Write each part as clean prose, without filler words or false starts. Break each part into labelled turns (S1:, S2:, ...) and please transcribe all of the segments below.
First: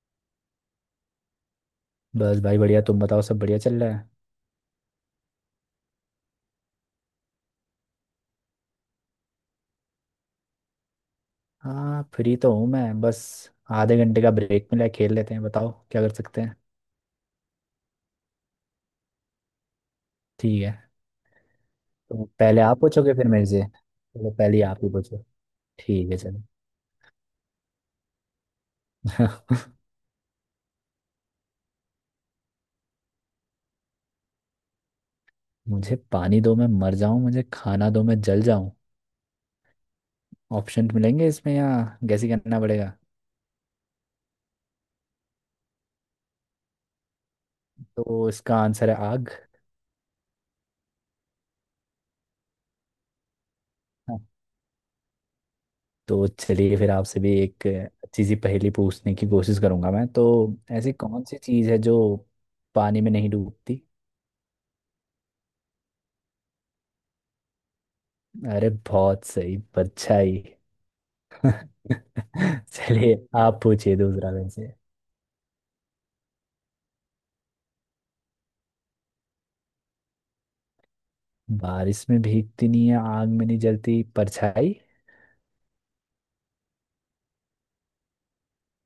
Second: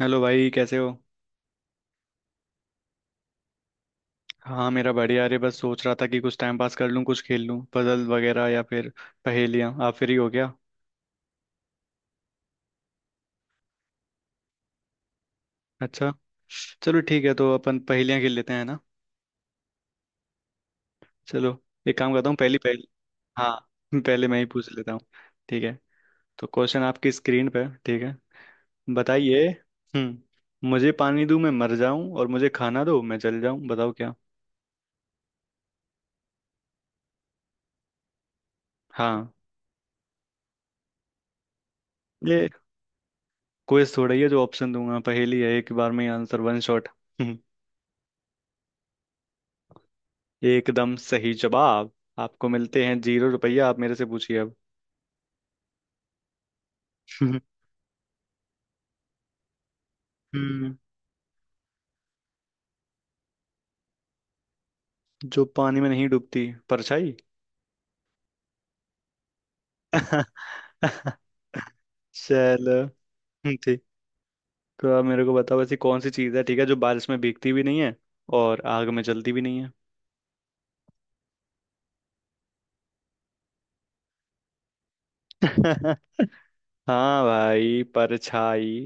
S1: Hello भाई, कैसे हो।
S2: बस भाई बढ़िया। तुम बताओ सब बढ़िया चल रहा है।
S1: हाँ, मेरा बढ़िया। अरे बस सोच रहा था कि कुछ टाइम पास कर लूँ, कुछ खेल लूँ, पजल वगैरह या फिर पहेलियाँ। आप फ्री हो गया?
S2: हाँ फ्री तो हूँ मैं। बस आधे घंटे का ब्रेक मिला है, खेल लेते हैं। बताओ क्या
S1: अच्छा।
S2: कर सकते हैं।
S1: चलो ठीक है, तो अपन पहेलियाँ खेल लेते हैं ना।
S2: ठीक है,
S1: चलो, एक काम
S2: तो
S1: करता हूँ, पहली
S2: पहले आप
S1: पहेली।
S2: पूछोगे फिर मेरे
S1: हाँ।
S2: से।
S1: पहले
S2: चलो
S1: मैं ही
S2: पहले
S1: पूछ
S2: आप ही
S1: लेता हूँ।
S2: पूछो।
S1: ठीक है।
S2: ठीक है चलो।
S1: तो क्वेश्चन आपकी स्क्रीन पे है, ठीक है। बताइए। मुझे पानी दूँ मैं मर जाऊँ, और मुझे खाना दो मैं जल जाऊँ। बताओ क्या।
S2: मुझे पानी दो मैं मर जाऊं, मुझे खाना दो मैं जल जाऊं।
S1: हाँ।
S2: ऑप्शन मिलेंगे इसमें या गैस ही
S1: ये
S2: करना पड़ेगा।
S1: क्वेश्चन थोड़ा ही है, जो ऑप्शन दूंगा। पहेली है, एक बार में ही आंसर, वन शॉट।
S2: तो इसका आंसर है आग।
S1: एकदम सही जवाब। आपको मिलते हैं 0 रुपया। आप मेरे से
S2: हाँ।
S1: पूछिए अब।
S2: तो चलिए फिर आपसे भी एक अच्छी सी पहेली पूछने की कोशिश करूंगा मैं तो।
S1: हम्म
S2: ऐसी कौन सी चीज़ है जो पानी में नहीं डूबती।
S1: जो पानी में नहीं डूबती, परछाई।
S2: अरे बहुत सही, परछाई।
S1: चलो।
S2: चलिए आप
S1: ठीक।
S2: पूछिए दूसरा वैसे।
S1: तो आप मेरे को बताओ, ऐसी कौन सी चीज़ है, ठीक है, जो बारिश में भीगती भी नहीं है और आग में जलती भी नहीं है।
S2: बारिश में भीगती नहीं है, आग में नहीं जलती, परछाई।
S1: हाँ भाई, परछाई।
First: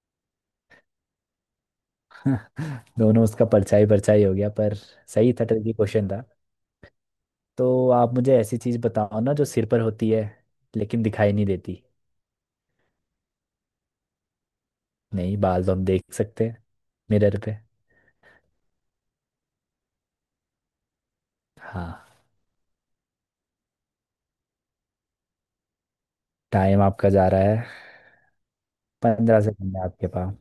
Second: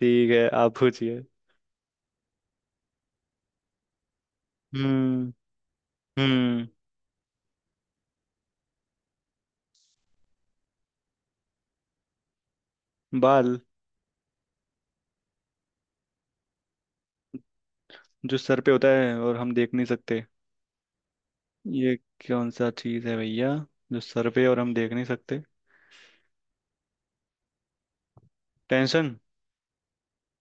S1: ठीक है, आप पूछिए।
S2: दोनों उसका परछाई परछाई हो गया पर सही
S1: हम्म।
S2: था। ट्रिकी क्वेश्चन था।
S1: हम्म।
S2: तो आप मुझे ऐसी चीज बताओ ना जो सिर पर होती है लेकिन दिखाई नहीं देती।
S1: बाल।
S2: नहीं, बाल तो हम देख सकते हैं मिरर पे।
S1: जो सर पे होता है और हम देख नहीं सकते। ये
S2: हाँ।
S1: कौन सा चीज है भैया? जो सर पे और हम देख नहीं सकते।
S2: टाइम आपका जा रहा है।
S1: टेंशन।
S2: 15 सेकंड है आपके पास।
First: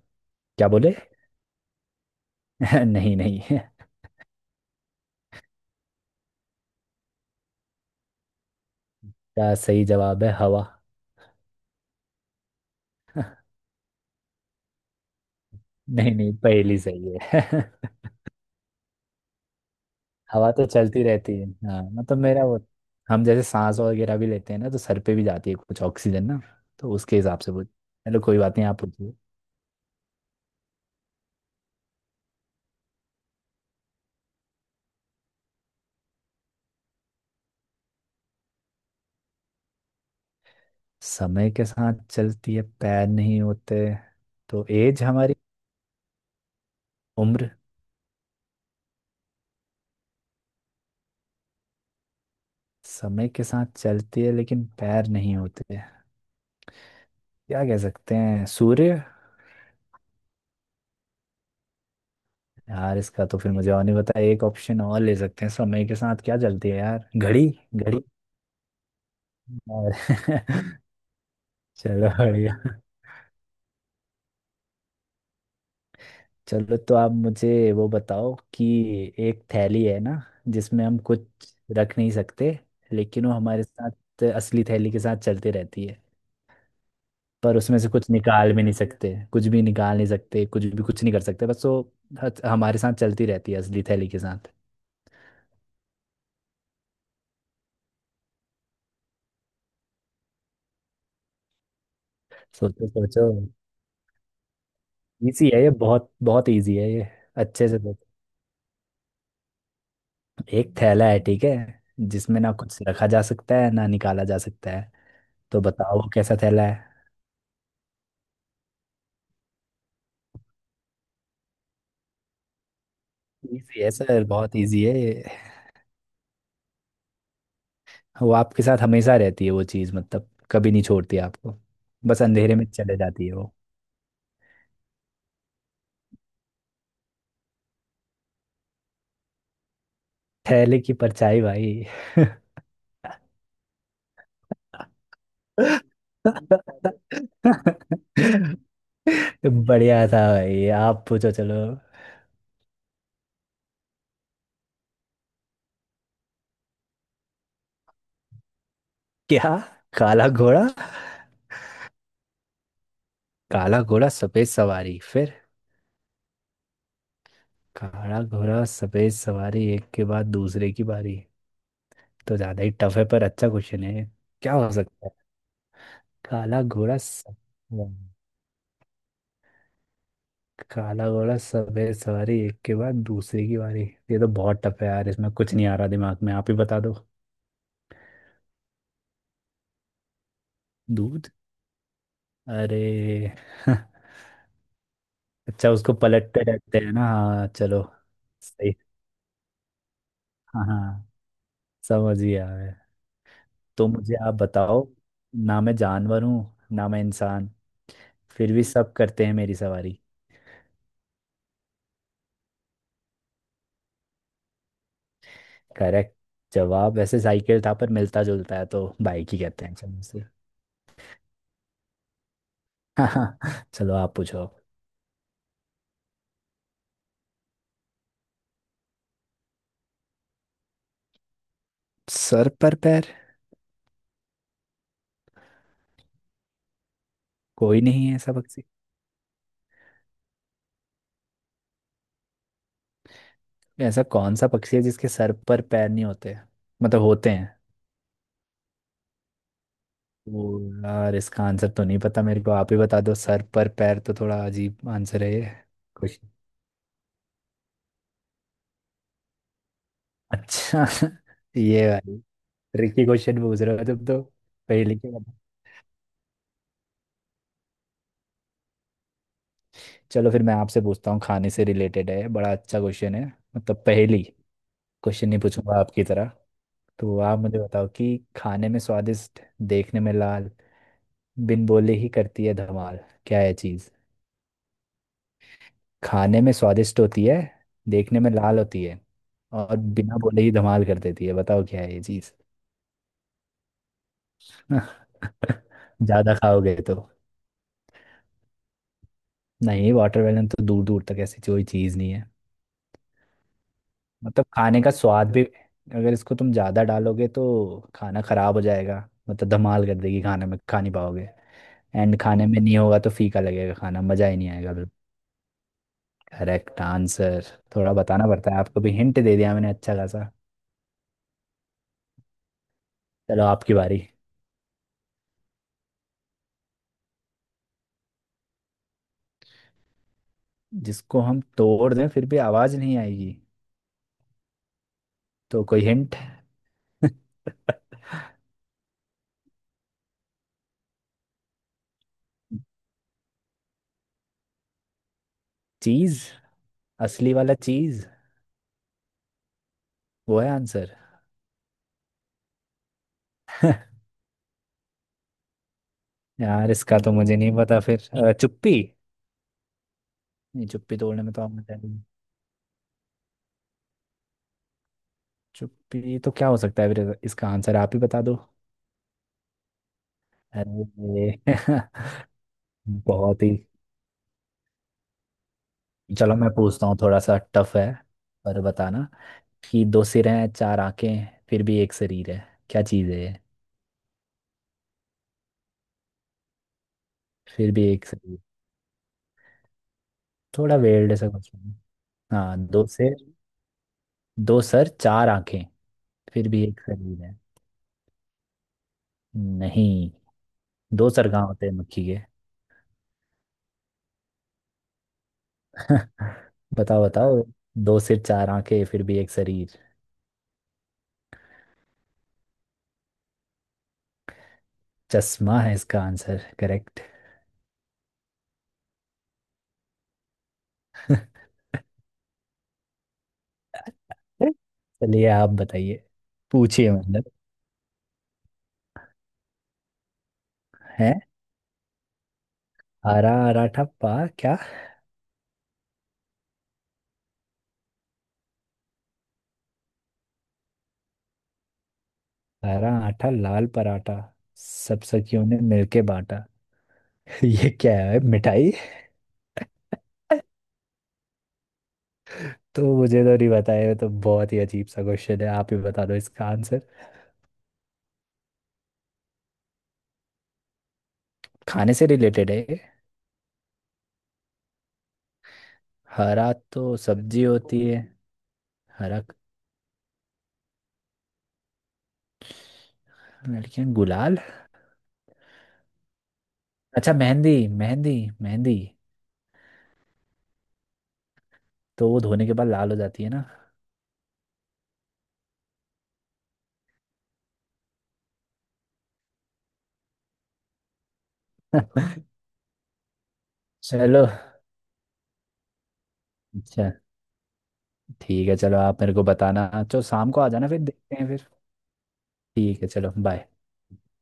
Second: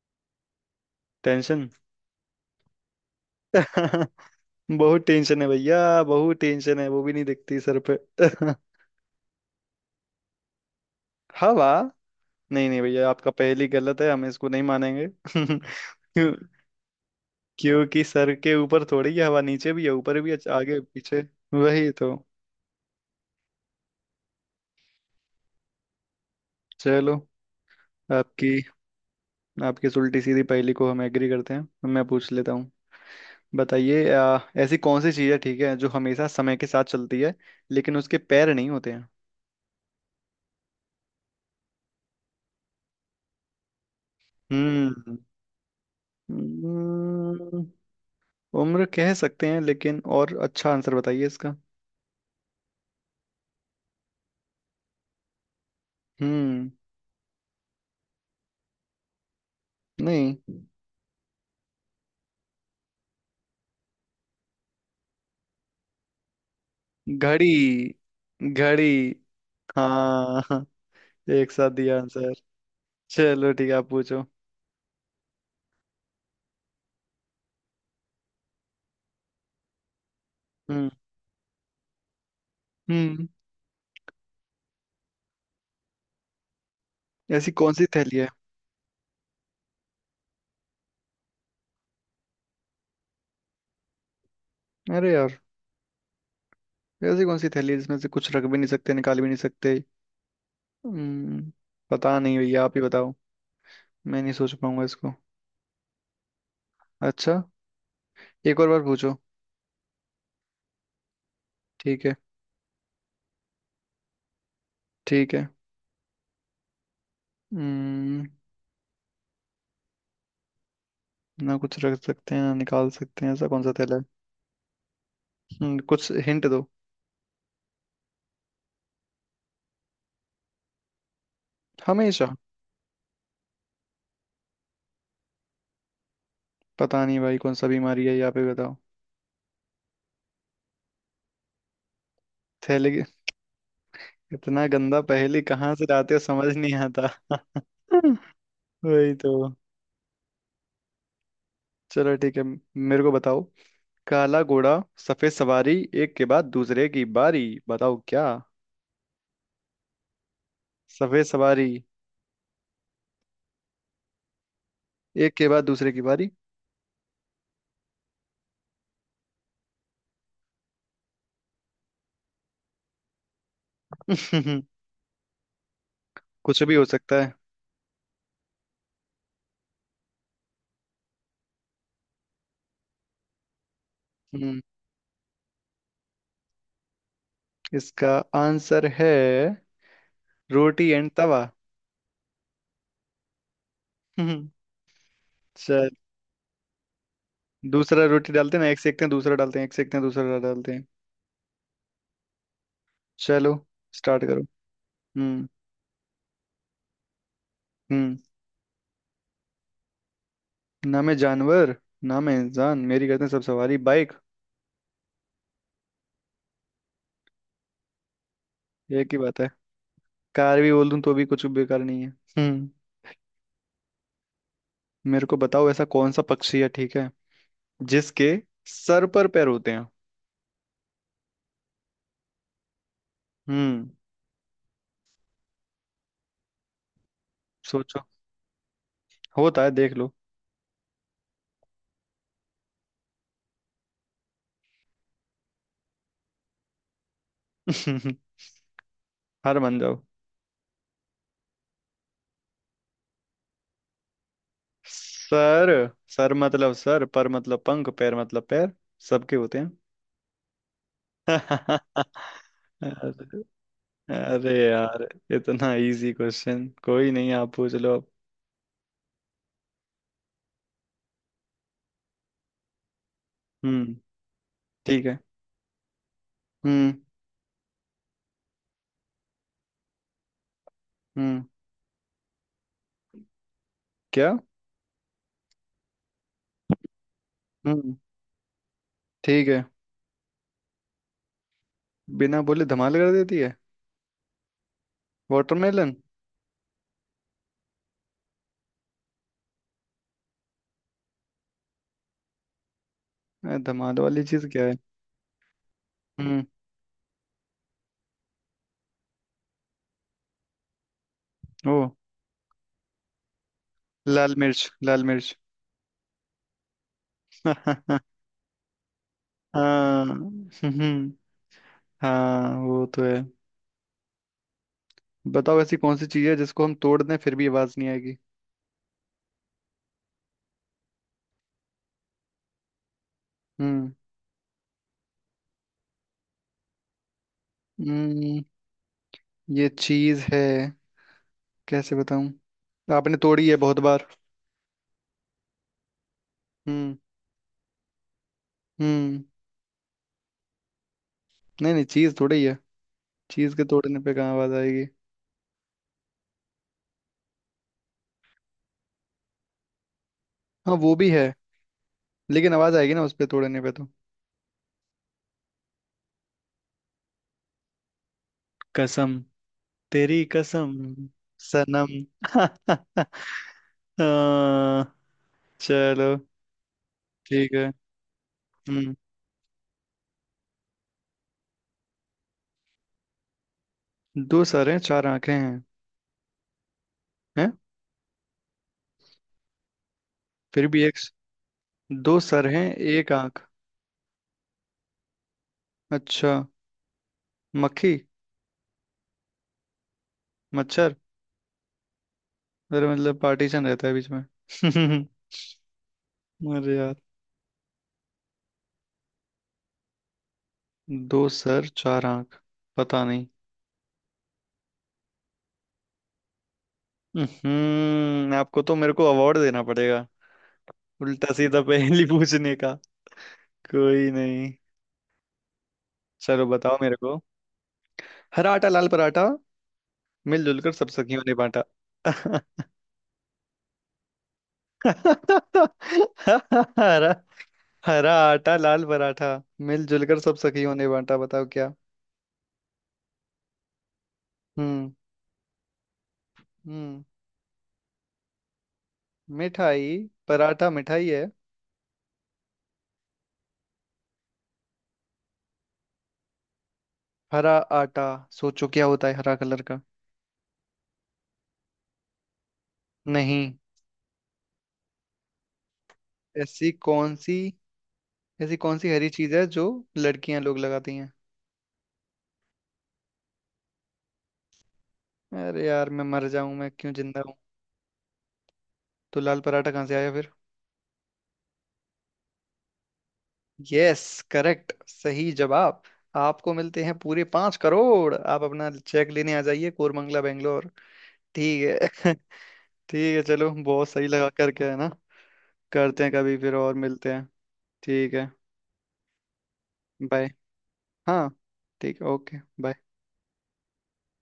S2: क्या बोले।
S1: टेंशन।
S2: नहीं नहीं।
S1: बहुत टेंशन है भैया, बहुत टेंशन है, वो भी नहीं दिखती सर पे।
S2: क्या सही जवाब है, हवा।
S1: हवा। नहीं नहीं भैया, आपका पहली गलत है, हम इसको नहीं मानेंगे।
S2: नहीं
S1: क्यों?
S2: नहीं, पहली सही है।
S1: क्योंकि सर के ऊपर थोड़ी है हवा, नीचे भी है, ऊपर भी है,
S2: हवा तो
S1: आगे
S2: चलती
S1: पीछे।
S2: रहती है। हाँ
S1: वही तो।
S2: मतलब मेरा वो, हम जैसे सांस वगैरह भी लेते हैं ना तो सर पे भी जाती है कुछ ऑक्सीजन ना। तो उसके
S1: चलो।
S2: हिसाब से पूछ। चलो कोई
S1: आपकी
S2: बात नहीं, आप पूछिए।
S1: आपकी इस उल्टी सीधी पहेली को हम एग्री करते हैं, मैं पूछ लेता हूँ। बताइए, ऐसी कौन सी चीज़ है, ठीक है, जो हमेशा समय के साथ चलती है लेकिन उसके पैर नहीं होते हैं।
S2: समय के साथ चलती है, पैर नहीं होते, तो एज
S1: हम्म।
S2: हमारी, उम्र।
S1: हम्म, उम्र कह सकते हैं, लेकिन और अच्छा आंसर बताइए इसका।
S2: समय के साथ चलती है लेकिन पैर नहीं होते,
S1: हम्म।
S2: क्या कह सकते हैं, सूर्य।
S1: नहीं।
S2: यार इसका तो फिर मुझे और नहीं पता। एक ऑप्शन और ले सकते हैं, समय के साथ क्या चलती है, यार घड़ी।
S1: घड़ी।
S2: घड़ी
S1: घड़ी।
S2: और
S1: हाँ। एक साथ दिया
S2: चलो
S1: आंसर।
S2: बढ़िया।
S1: चलो ठीक है, आप पूछो।
S2: चलो तो आप मुझे वो बताओ कि एक थैली है ना जिसमें
S1: हम्म।
S2: हम कुछ रख नहीं सकते, लेकिन
S1: हम्म
S2: वो हमारे साथ असली थैली के साथ चलते रहती है।
S1: ऐसी
S2: पर
S1: कौन
S2: उसमें
S1: सी
S2: से कुछ
S1: थैली है?
S2: निकाल भी नहीं सकते, कुछ भी निकाल नहीं सकते, कुछ भी कुछ नहीं कर सकते, बस वो हमारे साथ चलती रहती है असली थैली के साथ।
S1: अरे यार। ऐसी कौन सी थैली है जिसमें से कुछ रख भी नहीं सकते, निकाल भी नहीं सकते? हम्म। पता नहीं भैया, आप ही
S2: सोचो
S1: बताओ।
S2: सोचो।
S1: मैं नहीं सोच पाऊंगा इसको।
S2: इजी है ये, बहुत बहुत इजी है ये।
S1: अच्छा।
S2: अच्छे से सोचो।
S1: एक और बार पूछो।
S2: एक थैला है, ठीक है,
S1: ठीक है।
S2: जिसमें ना कुछ रखा जा सकता है ना निकाला जा सकता है।
S1: ठीक है।
S2: तो बताओ वो कैसा थैला है।
S1: हम्म, ना कुछ रख सकते हैं, ना निकाल सकते हैं, ऐसा कौन सा
S2: इजी है
S1: थैला है?
S2: सर, बहुत इजी है।
S1: कुछ हिंट दो।
S2: वो आपके साथ हमेशा रहती है वो चीज़, मतलब कभी नहीं छोड़ती आपको। बस
S1: हमेशा।
S2: अंधेरे में चले जाती है वो।
S1: पता नहीं भाई, कौन सा बीमारी है यहाँ पे बताओ।
S2: थैले की परछाई भाई।
S1: थैले की- इतना गंदा पहेली कहाँ से लाते हो, समझ नहीं आता। वही तो।
S2: बढ़िया था भाई, आप पूछो चलो।
S1: चलो ठीक है। मेरे को बताओ। काला घोड़ा, सफेद सवारी, एक के बाद दूसरे की बारी। बताओ क्या।
S2: क्या। काला घोड़ा।
S1: सफेद सवारी।
S2: काला घोड़ा सफेद सवारी फिर।
S1: एक के बाद दूसरे की बारी।
S2: काला घोड़ा सफेद सवारी, एक के बाद दूसरे की बारी। तो ज्यादा ही टफ है पर अच्छा क्वेश्चन है ये। क्या हो सकता है। काला
S1: कुछ भी हो
S2: घोड़ा
S1: सकता
S2: सफेद। काला घोड़ा सफेद सवारी एक के बाद दूसरे की बारी। ये तो
S1: है।
S2: बहुत टफ है यार, इसमें कुछ नहीं आ रहा दिमाग में, आप ही बता दो।
S1: इसका आंसर है, रोटी एंड
S2: दूध।
S1: तवा।
S2: अरे।
S1: हम्म,
S2: अच्छा,
S1: चल।
S2: उसको पलटते रहते हैं ना। हाँ चलो।
S1: दूसरा रोटी डालते हैं ना,
S2: सही।
S1: एक सेकते हैं, दूसरा डालते हैं, एक सेकते हैं, दूसरा
S2: हाँ
S1: डालते हैं।
S2: हाँ। समझ गया मैं।
S1: चलो।
S2: तो मुझे
S1: स्टार्ट
S2: आप
S1: करो।
S2: बताओ।
S1: हम्म।
S2: ना मैं जानवर हूँ ना मैं इंसान,
S1: हम्म।
S2: फिर भी सब करते हैं मेरी सवारी।
S1: ना मैं जानवर, ना मैं इंसान, मेरी करते हैं सब सवारी। बाइक।
S2: करेक्ट। जवाब वैसे साइकिल था पर मिलता जुलता है तो
S1: एक ही
S2: बाइक ही
S1: बात है।
S2: कहते हैं चलो इसे।
S1: कार भी बोल दूं तो भी कुछ बेकार नहीं है। हम्म।
S2: चलो आप पूछो अब।
S1: मेरे को बताओ, ऐसा कौन सा पक्षी है, ठीक है, जिसके सर पर पैर होते हैं?
S2: सर पर पैर।
S1: हम्म।
S2: कोई
S1: सोचो।
S2: नहीं है ऐसा पक्षी।
S1: होता है, देख लो।
S2: ऐसा कौन सा पक्षी है जिसके सर पर पैर नहीं होते, मतलब होते हैं।
S1: हार मान जाओ।
S2: ओ। यार इसका आंसर तो नहीं पता मेरे को, आप ही बता दो। सर पर पैर तो थोड़ा अजीब आंसर है ये।
S1: सर।
S2: कुछ।
S1: सर मतलब सर, पर मतलब पंख, पैर मतलब पैर। सबके होते हैं।
S2: अच्छा। ये भाई ट्रिकी क्वेश्चन पूछ
S1: अरे।
S2: रहे हो तुम तो।
S1: अरे
S2: पहेली
S1: यार।
S2: के बता।
S1: इतना इजी क्वेश्चन कोई नहीं। आप पूछ लो अब।
S2: चलो फिर मैं आपसे पूछता हूँ, खाने से रिलेटेड है, बड़ा अच्छा क्वेश्चन है, मतलब
S1: हम्म।
S2: पहेली।
S1: ठीक है।
S2: क्वेश्चन नहीं पूछूंगा आपकी तरह।
S1: हम्म।
S2: तो आप मुझे बताओ कि खाने में स्वादिष्ट, देखने में लाल,
S1: हम्म।
S2: बिन बोले ही करती है धमाल, क्या है चीज?
S1: क्या?
S2: खाने में स्वादिष्ट होती है,
S1: हम्म।
S2: देखने में लाल होती है,
S1: ठीक है।
S2: और बिना बोले ही धमाल कर देती है। बताओ क्या है ये चीज।
S1: बिना बोले धमाल कर देती है। वाटरमेलन।
S2: ज्यादा खाओगे तो। नहीं, वाटरमेलन तो दूर दूर तक ऐसी कोई चीज नहीं है।
S1: अरे, धमाल वाली
S2: मतलब
S1: चीज क्या है?
S2: खाने का स्वाद भी, अगर इसको
S1: हम्म।
S2: तुम ज्यादा डालोगे तो खाना खराब हो जाएगा, मतलब धमाल कर देगी, खाने में खा नहीं पाओगे।
S1: ओ।
S2: एंड खाने में नहीं होगा तो फीका लगेगा खाना, मजा
S1: लाल
S2: ही नहीं
S1: मिर्च,
S2: आएगा।
S1: लाल मिर्च।
S2: Correct answer. थोड़ा बताना पड़ता है, आपको भी हिंट दे दिया मैंने अच्छा
S1: हाँ।
S2: खासा।
S1: हाँ, वो तो है।
S2: चलो आपकी बारी।
S1: बताओ, ऐसी कौन सी चीज है जिसको हम तोड़ दें, फिर भी आवाज नहीं आएगी?
S2: जिसको हम तोड़ दें फिर भी आवाज नहीं आएगी।
S1: हम्म।
S2: तो कोई हिंट।
S1: हम्म, ये चीज है, कैसे बताऊं? आपने तोड़ी है बहुत बार।
S2: चीज।
S1: हम्म।
S2: असली वाला चीज
S1: हम्म।
S2: वो है आंसर।
S1: नहीं नहीं, चीज तोड़ी है। चीज के तोड़ने पे कहाँ आवाज आएगी?
S2: यार इसका तो मुझे नहीं पता फिर। चुप्पी। नहीं
S1: हाँ, वो
S2: चुप्पी
S1: भी
S2: तोड़ने
S1: है।
S2: में तो आप मजा नहीं।
S1: लेकिन आवाज आएगी ना, उस पे तोड़ने पे तो।
S2: चुप्पी तो, क्या हो सकता है फिर, इसका आंसर आप ही बता दो।
S1: कसम। तेरी कसम।
S2: अरे।
S1: सनम।
S2: बहुत ही।
S1: आ, चलो
S2: चलो मैं पूछता हूँ, थोड़ा सा
S1: ठीक है।
S2: टफ है पर
S1: हम्म।
S2: बताना, कि दो सिर हैं चार आंखें हैं, फिर भी एक शरीर है। क्या चीज है ये?
S1: दो सर हैं, चार आंखें हैं,
S2: फिर भी एक शरीर।
S1: फिर
S2: थोड़ा
S1: भी एक।
S2: वेल्ड सा कुछ।
S1: दो सर
S2: हाँ
S1: हैं,
S2: दो
S1: एक
S2: सिर।
S1: आंख।
S2: दो सर चार आंखें,
S1: अच्छा।
S2: फिर भी एक शरीर है।
S1: मक्खी।
S2: नहीं।
S1: मच्छर।
S2: दो सर कहाँ होते हैं मक्खी के।
S1: अरे मतलब पार्टीशन रहता है बीच में। अरे यार।
S2: बताओ बताओ। दो सिर चार आंखें फिर भी एक शरीर।
S1: दो सर, चार आंख। पता नहीं।
S2: चश्मा है इसका आंसर, करेक्ट।
S1: आपको तो मेरे को अवार्ड देना पड़ेगा। उल्टा सीधा पहेली पूछने का। कोई नहीं।
S2: चलिए आप बताइए।
S1: चलो बताओ
S2: पूछिए
S1: मेरे को।
S2: मतलब।
S1: हरा आटा, लाल पराठा, मिलजुल कर सब
S2: है
S1: सखियों ने बांटा।
S2: हरा आराठा पा। क्या।
S1: हरा। हरा आटा, लाल पराठा, मिलजुल कर सब सखियों ने बांटा। बताओ क्या।
S2: हरा आटा लाल पराठा,
S1: हम्म।
S2: सब सखियों ने मिलके बांटा।
S1: हम्म।
S2: ये क्या है, मिठाई।
S1: मिठाई। पराठा मिठाई है?
S2: तो मुझे तो नहीं बताया, तो बहुत ही अजीब सा क्वेश्चन है, आप ही बता दो इसका आंसर।
S1: हरा आटा। सोचो क्या होता है हरा कलर का।
S2: खाने से रिलेटेड है।
S1: नहीं।
S2: हरा
S1: ऐसी
S2: तो
S1: कौन सी
S2: सब्जी होती है।
S1: ऐसी कौन सी हरी
S2: हरा।
S1: चीज है जो लड़कियां लोग लगाती हैं?
S2: लड़कियां गुलाल।
S1: अरे यार, मैं मर जाऊं, मैं क्यों
S2: अच्छा
S1: जिंदा हूं।
S2: मेहंदी। मेहंदी। मेहंदी।
S1: तो लाल पराठा कहाँ से आया फिर?
S2: तो वो धोने के बाद लाल हो जाती है ना।
S1: यस। करेक्ट, सही जवाब। आपको मिलते हैं पूरे 5 करोड़। आप अपना चेक लेने आ जाइए कोरमंगला, बेंगलोर। ठीक है। ठीक है चलो, बहुत सही
S2: चलो।
S1: लगा, करके है ना। करते हैं कभी फिर और
S2: अच्छा।
S1: मिलते हैं। ठीक है।
S2: ठीक है चलो। आप मेरे को बताना, चलो
S1: बाय।
S2: शाम को आ जाना फिर देखते हैं
S1: हाँ।
S2: फिर।
S1: ठीक है, ओके,
S2: ठीक
S1: बाय।
S2: है चलो बाय।